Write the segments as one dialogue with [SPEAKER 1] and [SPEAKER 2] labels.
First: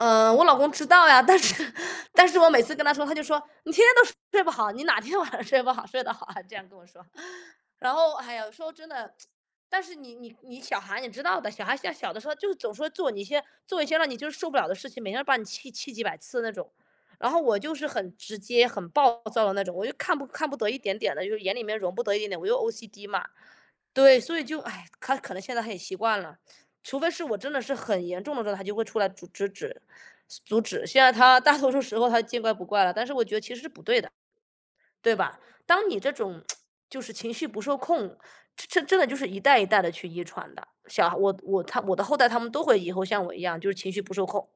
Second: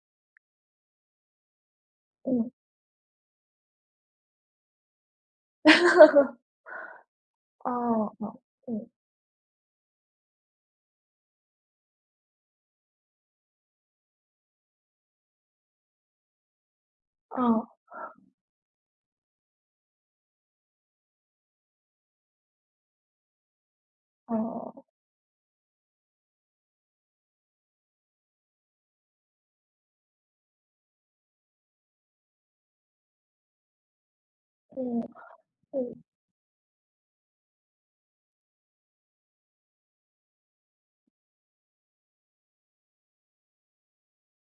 [SPEAKER 1] 呃，我老公知道呀，但是但是我
[SPEAKER 2] 嗯。
[SPEAKER 1] 每次跟他说，他就说：“你天天都睡不好，你哪天晚上睡不好睡得好啊？”这样跟我说。然后，
[SPEAKER 2] 哦，
[SPEAKER 1] 哎
[SPEAKER 2] 哦，
[SPEAKER 1] 呀，说
[SPEAKER 2] 嗯。
[SPEAKER 1] 真的 但是你你你小孩你知道的，小孩现在小的时候就是总说做你一些做一些让你就是受不了的事情，每天都把你气气几百次的那种。然后我
[SPEAKER 2] 哦。
[SPEAKER 1] 就是很直接、很暴躁的那种，我就看不看不得一点点的就是眼里面容不得一点点，我又 OCD 嘛对，所以就
[SPEAKER 2] 哦。
[SPEAKER 1] 唉，他可能现在他也习惯了，除非是我真的是很严重的时候，他就会出来阻制止阻止。现在他大多数时候他见怪不怪了，但是我觉得其实是不对的，
[SPEAKER 2] 嗯，
[SPEAKER 1] 对吧？当你
[SPEAKER 2] 嗯。
[SPEAKER 1] 这种 就是情绪不受控，这真的就是一代一代地去遗传的。小孩我我他我的后代他们都会以后像我一样，就是情绪不受控。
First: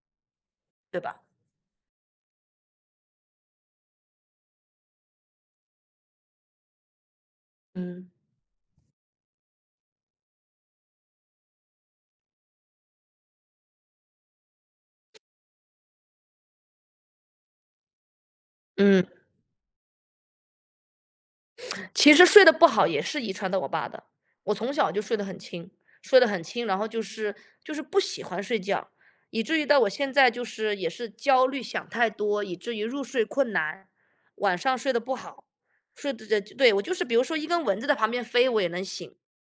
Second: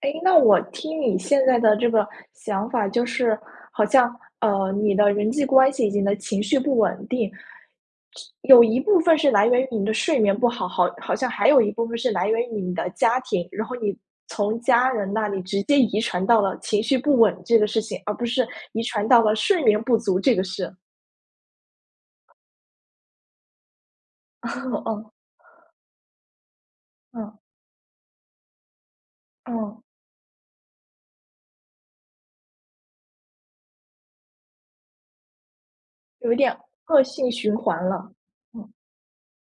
[SPEAKER 2] 哎，那我听
[SPEAKER 1] 对
[SPEAKER 2] 你
[SPEAKER 1] 吧？
[SPEAKER 2] 现在的这个想法，就是，好像，呃，你的人际关系以及你的情绪不稳定，是
[SPEAKER 1] 嗯。
[SPEAKER 2] 有一部分是来源于你的睡眠不好，好好像还有一部分是来源于你的家庭。然后你从家人那里直接遗传到了情绪不稳这个事情，而不是遗
[SPEAKER 1] 嗯。
[SPEAKER 2] 传到了睡眠不足这个事？
[SPEAKER 1] 其实睡得不好也是遗传到我爸的，我从 小就
[SPEAKER 2] 哦。
[SPEAKER 1] 睡得很轻。睡得很轻，然后就是，
[SPEAKER 2] 哦。
[SPEAKER 1] 就是不喜欢睡觉。以至于到
[SPEAKER 2] 哦。
[SPEAKER 1] 我现在就是也是焦虑想太多，以至于入睡困难。晚上睡得不好，睡得
[SPEAKER 2] 有
[SPEAKER 1] 得
[SPEAKER 2] 点
[SPEAKER 1] 对，我就
[SPEAKER 2] 恶
[SPEAKER 1] 是比如
[SPEAKER 2] 性
[SPEAKER 1] 说一
[SPEAKER 2] 循
[SPEAKER 1] 根蚊
[SPEAKER 2] 环
[SPEAKER 1] 子在旁
[SPEAKER 2] 了。
[SPEAKER 1] 边飞，我也
[SPEAKER 2] 嗯。
[SPEAKER 1] 能醒，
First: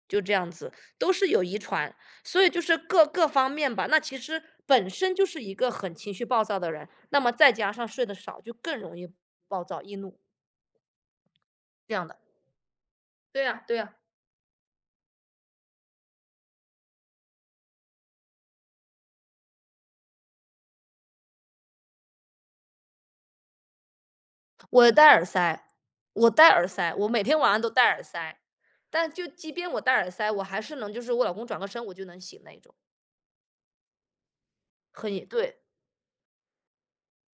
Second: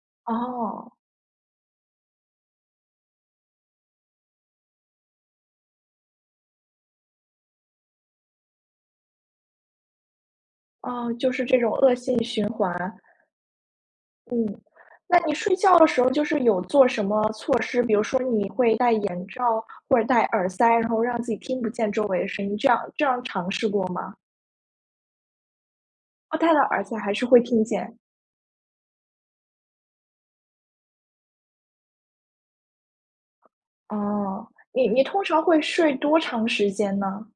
[SPEAKER 1] 就这样子，
[SPEAKER 2] 哦。
[SPEAKER 1] 都是有遗传。所以就是各各方面吧。那其实本身就是一个很情绪暴躁的人，那么再加上睡得少，就更容易暴躁、易怒。
[SPEAKER 2] 哦，就是这种恶
[SPEAKER 1] 这样的。
[SPEAKER 2] 性循环。
[SPEAKER 1] 对呀，对呀。
[SPEAKER 2] 嗯。那你睡觉的时候就是有做什么措施，比如说你会戴眼罩、或者戴耳塞，然后让自己听不见周围的声音，这样这样尝试过吗？
[SPEAKER 1] 我戴耳塞，我
[SPEAKER 2] 哦，
[SPEAKER 1] 戴
[SPEAKER 2] 戴了
[SPEAKER 1] 耳
[SPEAKER 2] 耳
[SPEAKER 1] 塞，
[SPEAKER 2] 塞
[SPEAKER 1] 我
[SPEAKER 2] 还
[SPEAKER 1] 每
[SPEAKER 2] 是
[SPEAKER 1] 天
[SPEAKER 2] 会
[SPEAKER 1] 晚上
[SPEAKER 2] 听
[SPEAKER 1] 都戴
[SPEAKER 2] 见？
[SPEAKER 1] 耳塞，但就即便我戴耳塞，我还是能就是我老公转个身我就能醒那一种。
[SPEAKER 2] 哦，你你
[SPEAKER 1] 很
[SPEAKER 2] 通
[SPEAKER 1] 也
[SPEAKER 2] 常
[SPEAKER 1] 对。
[SPEAKER 2] 会睡多长时间呢？